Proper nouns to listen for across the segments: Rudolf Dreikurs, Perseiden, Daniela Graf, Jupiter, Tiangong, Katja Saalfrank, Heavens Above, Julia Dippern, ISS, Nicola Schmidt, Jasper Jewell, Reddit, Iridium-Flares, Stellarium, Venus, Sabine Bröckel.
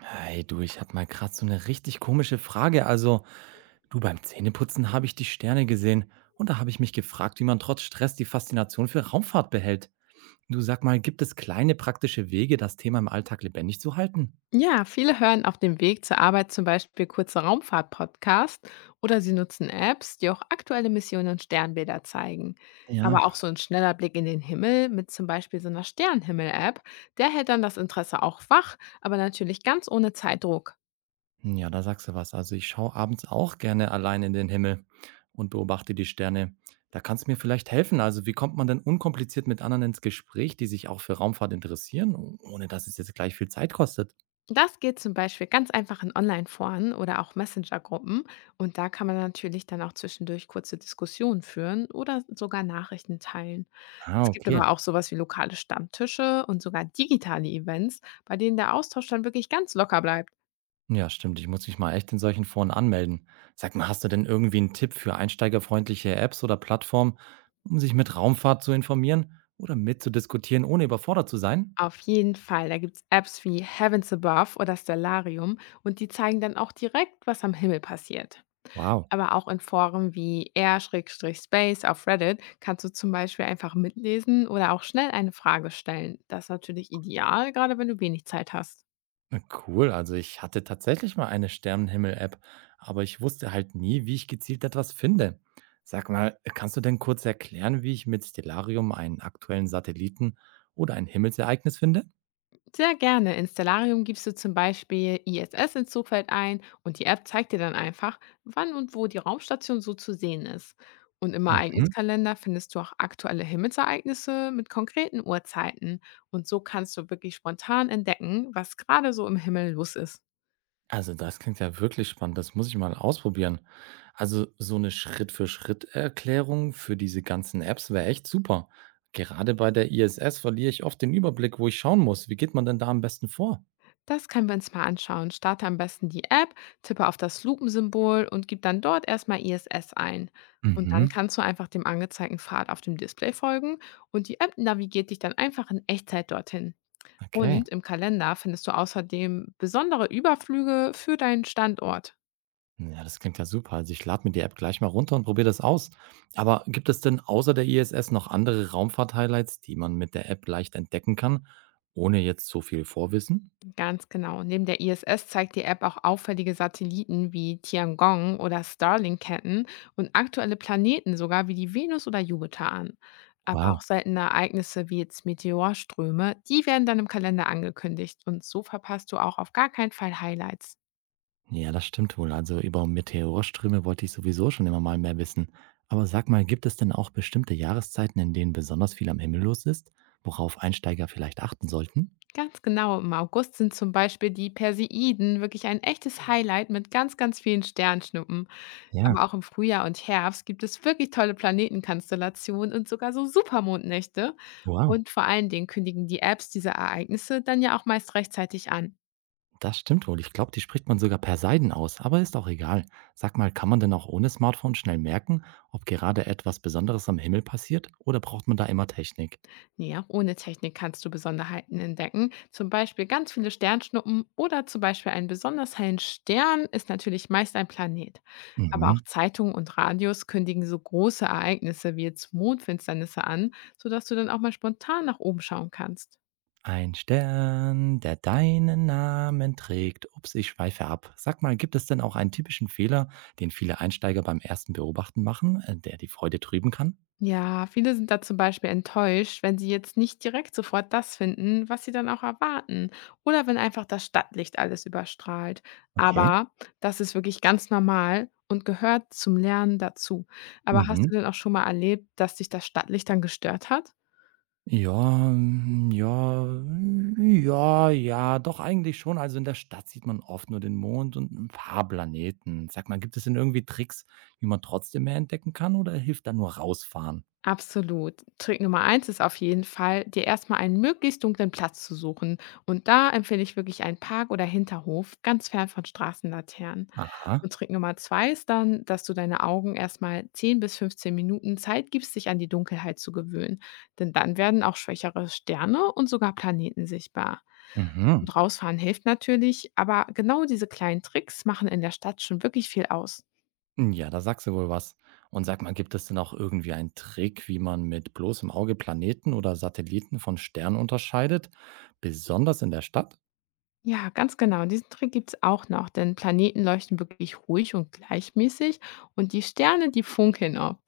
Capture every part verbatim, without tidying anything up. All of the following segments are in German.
Hey du, ich hatte mal grad so eine richtig komische Frage. Also, du, beim Zähneputzen habe ich die Sterne gesehen und da habe ich mich gefragt, wie man trotz Stress die Faszination für Raumfahrt behält. Du, sag mal, gibt es kleine praktische Wege, das Thema im Alltag lebendig zu halten? Ja, viele hören auf dem Weg zur Arbeit zum Beispiel kurze Raumfahrt-Podcasts oder sie nutzen Apps, die auch aktuelle Missionen und Sternbilder zeigen. Ja. Aber auch so ein schneller Blick in den Himmel mit zum Beispiel so einer Sternhimmel-App, der hält dann das Interesse auch wach, aber natürlich ganz ohne Zeitdruck. Ja, da sagst du was. Also, ich schaue abends auch gerne allein in den Himmel und beobachte die Sterne. Da kannst du mir vielleicht helfen. Also, wie kommt man denn unkompliziert mit anderen ins Gespräch, die sich auch für Raumfahrt interessieren, ohne dass es jetzt gleich viel Zeit kostet? Das geht zum Beispiel ganz einfach in Online-Foren oder auch Messenger-Gruppen. Und da kann man natürlich dann auch zwischendurch kurze Diskussionen führen oder sogar Nachrichten teilen. Ah, Es gibt aber okay. auch sowas wie lokale Stammtische und sogar digitale Events, bei denen der Austausch dann wirklich ganz locker bleibt. Ja, stimmt. Ich muss mich mal echt in solchen Foren anmelden. Sag mal, hast du denn irgendwie einen Tipp für einsteigerfreundliche Apps oder Plattformen, um sich mit Raumfahrt zu informieren oder mitzudiskutieren, ohne überfordert zu sein? Auf jeden Fall, da gibt es Apps wie Heavens Above oder Stellarium und die zeigen dann auch direkt, was am Himmel passiert. Wow, Aber auch in Foren wie r/space auf Reddit kannst du zum Beispiel einfach mitlesen oder auch schnell eine Frage stellen. Das ist natürlich ideal, gerade wenn du wenig Zeit hast. na cool. Also ich hatte tatsächlich mal eine Sternenhimmel-App, aber ich wusste halt nie, wie ich gezielt etwas finde. Sag mal, kannst du denn kurz erklären, wie ich mit Stellarium einen aktuellen Satelliten oder ein Himmelsereignis finde? Sehr gerne. In Stellarium gibst du zum Beispiel I S S ins Suchfeld ein und die App zeigt dir dann einfach, wann und wo die Raumstation so zu sehen ist. Und im Mhm. Ereigniskalender findest du auch aktuelle Himmelsereignisse mit konkreten Uhrzeiten. Und so kannst du wirklich spontan entdecken, was gerade so im Himmel los ist. Also, das klingt ja wirklich spannend. Das muss ich mal ausprobieren. Also, so eine Schritt-für-Schritt-Erklärung für diese ganzen Apps wäre echt super. Gerade bei der I S S verliere ich oft den Überblick, wo ich schauen muss. Wie geht man denn da am besten vor? Das können wir uns mal anschauen. Starte am besten die App, tippe auf das Lupensymbol und gib dann dort erstmal I S S ein. Und dann Mhm, kannst du einfach dem angezeigten Pfad auf dem Display folgen und die App navigiert dich dann einfach in Echtzeit dorthin. okay. Und im Kalender findest du außerdem besondere Überflüge für deinen Standort. Ja, das klingt ja super. Also, ich lade mir die App gleich mal runter und probiere das aus. Aber gibt es denn außer der I S S noch andere Raumfahrt-Highlights, die man mit der App leicht entdecken kann, ohne jetzt so viel Vorwissen? Ganz genau. Neben der I S S zeigt die App auch auffällige Satelliten wie Tiangong oder Starlink-Ketten und aktuelle Planeten sogar wie die Venus oder Jupiter an. Aber auch Wow. seltene Ereignisse wie jetzt Meteorströme, die werden dann im Kalender angekündigt und so verpasst du auch auf gar keinen Fall Highlights. Ja, das stimmt wohl. Also über Meteorströme wollte ich sowieso schon immer mal mehr wissen. Aber sag mal, gibt es denn auch bestimmte Jahreszeiten, in denen besonders viel am Himmel los ist, worauf Einsteiger vielleicht achten sollten? Ganz genau, im August sind zum Beispiel die Perseiden wirklich ein echtes Highlight mit ganz, ganz vielen Sternschnuppen. Aber Ja, auch im Frühjahr und Herbst gibt es wirklich tolle Planetenkonstellationen und sogar so Supermondnächte. wow. Und vor allen Dingen kündigen die Apps diese Ereignisse dann ja auch meist rechtzeitig an. Das stimmt wohl. Ich glaube, die spricht man sogar per Seiden aus, aber ist auch egal. Sag mal, kann man denn auch ohne Smartphone schnell merken, ob gerade etwas Besonderes am Himmel passiert oder braucht man da immer Technik? Nee, auch ohne Technik kannst du Besonderheiten entdecken. Zum Beispiel ganz viele Sternschnuppen oder zum Beispiel einen besonders hellen Stern ist natürlich meist ein Planet. Aber auch Mhm. Zeitungen und Radios kündigen so große Ereignisse wie jetzt Mondfinsternisse an, sodass du dann auch mal spontan nach oben schauen kannst. Ein Stern, der deinen Namen trägt. Ups, ich schweife ab. Sag mal, gibt es denn auch einen typischen Fehler, den viele Einsteiger beim ersten Beobachten machen, äh, der die Freude trüben kann? Ja, viele sind da zum Beispiel enttäuscht, wenn sie jetzt nicht direkt sofort das finden, was sie dann auch erwarten. Oder wenn einfach das Stadtlicht alles überstrahlt. Okay. Aber das ist wirklich ganz normal und gehört zum Lernen dazu. Aber hast Mhm. du denn auch schon mal erlebt, dass dich das Stadtlicht dann gestört hat? Ja, mm, ja, mm, ja, ja, doch eigentlich schon. Also in der Stadt sieht man oft nur den Mond und ein paar Planeten. Sag mal, gibt es denn irgendwie Tricks, wie man trotzdem mehr entdecken kann oder hilft da nur rausfahren? Absolut. Trick Nummer eins ist auf jeden Fall, dir erstmal einen möglichst dunklen Platz zu suchen. Und da empfehle ich wirklich einen Park oder Hinterhof, ganz fern von Straßenlaternen. Aha. Und Trick Nummer zwei ist dann, dass du deine Augen erstmal zehn bis fünfzehn Minuten Zeit gibst, sich an die Dunkelheit zu gewöhnen. Denn dann werden auch schwächere Sterne und sogar Planeten sichtbar. Mhm. Und rausfahren hilft natürlich, aber genau diese kleinen Tricks machen in der Stadt schon wirklich viel aus. Hm, ja, da sagst du wohl was. Und sag mal, gibt es denn auch irgendwie einen Trick, wie man mit bloßem Auge Planeten oder Satelliten von Sternen unterscheidet, besonders in der Stadt? Ja, ganz genau. Und diesen Trick gibt's auch noch, denn Planeten leuchten wirklich ruhig und gleichmäßig und die Sterne, die funkeln oft.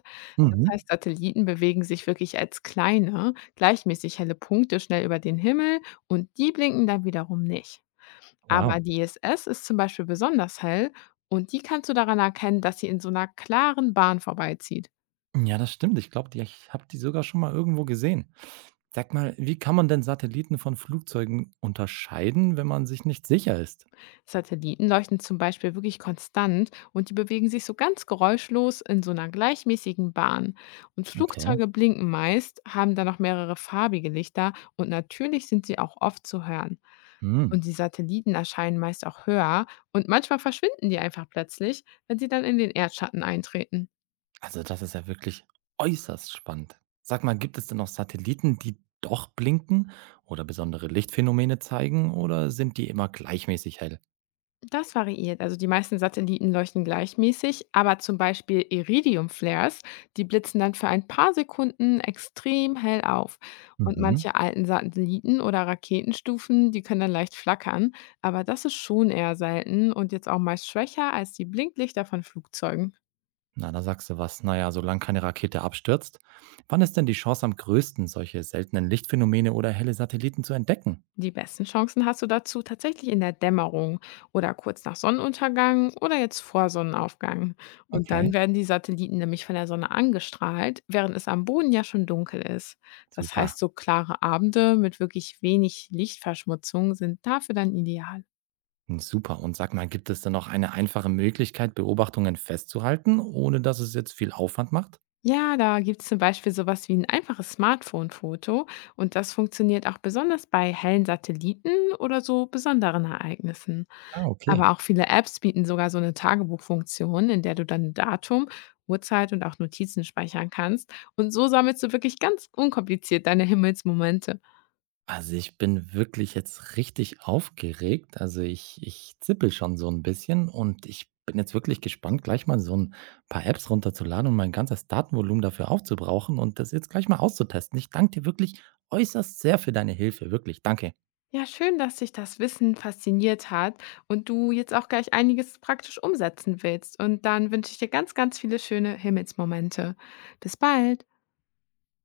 Das Mhm. heißt, Satelliten bewegen sich wirklich als kleine, gleichmäßig helle Punkte schnell über den Himmel und die blinken dann wiederum nicht. Aber Wow. die I S S ist zum Beispiel besonders hell und die kannst du daran erkennen, dass sie in so einer klaren Bahn vorbeizieht. Ja, das stimmt. Ich glaube, ich habe die sogar schon mal irgendwo gesehen. Sag mal, wie kann man denn Satelliten von Flugzeugen unterscheiden, wenn man sich nicht sicher ist? Satelliten leuchten zum Beispiel wirklich konstant und die bewegen sich so ganz geräuschlos in so einer gleichmäßigen Bahn. Und Okay. Flugzeuge blinken meist, haben dann noch mehrere farbige Lichter und natürlich sind sie auch oft zu hören. Hm. Und die Satelliten erscheinen meist auch höher und manchmal verschwinden die einfach plötzlich, wenn sie dann in den Erdschatten eintreten. Also, das ist ja wirklich äußerst spannend. Sag mal, gibt es denn noch Satelliten, die doch blinken oder besondere Lichtphänomene zeigen oder sind die immer gleichmäßig hell? Das variiert. Also die meisten Satelliten leuchten gleichmäßig, aber zum Beispiel Iridium-Flares, die blitzen dann für ein paar Sekunden extrem hell auf. Und Mhm. manche alten Satelliten oder Raketenstufen, die können dann leicht flackern, aber das ist schon eher selten und jetzt auch meist schwächer als die Blinklichter von Flugzeugen. Na, da sagst du was. Naja, solange keine Rakete abstürzt. Wann ist denn die Chance am größten, solche seltenen Lichtphänomene oder helle Satelliten zu entdecken? Die besten Chancen hast du dazu tatsächlich in der Dämmerung oder kurz nach Sonnenuntergang oder jetzt vor Sonnenaufgang. Und Okay. dann werden die Satelliten nämlich von der Sonne angestrahlt, während es am Boden ja schon dunkel ist. Das Super. heißt, so klare Abende mit wirklich wenig Lichtverschmutzung sind dafür dann ideal. Super. Und sag mal, gibt es denn noch eine einfache Möglichkeit, Beobachtungen festzuhalten, ohne dass es jetzt viel Aufwand macht? Ja, da gibt es zum Beispiel sowas wie ein einfaches Smartphone-Foto und das funktioniert auch besonders bei hellen Satelliten oder so besonderen Ereignissen. Ah, okay. Aber auch viele Apps bieten sogar so eine Tagebuchfunktion, in der du dann Datum, Uhrzeit und auch Notizen speichern kannst. Und so sammelst du wirklich ganz unkompliziert deine Himmelsmomente. Also, ich bin wirklich jetzt richtig aufgeregt. Also, ich ich zippel schon so ein bisschen und ich bin jetzt wirklich gespannt, gleich mal so ein paar Apps runterzuladen und mein ganzes Datenvolumen dafür aufzubrauchen und das jetzt gleich mal auszutesten. Ich danke dir wirklich äußerst sehr für deine Hilfe. Wirklich, danke. Ja, schön, dass dich das Wissen fasziniert hat und du jetzt auch gleich einiges praktisch umsetzen willst. Und dann wünsche ich dir ganz, ganz viele schöne Himmelsmomente. Bis bald.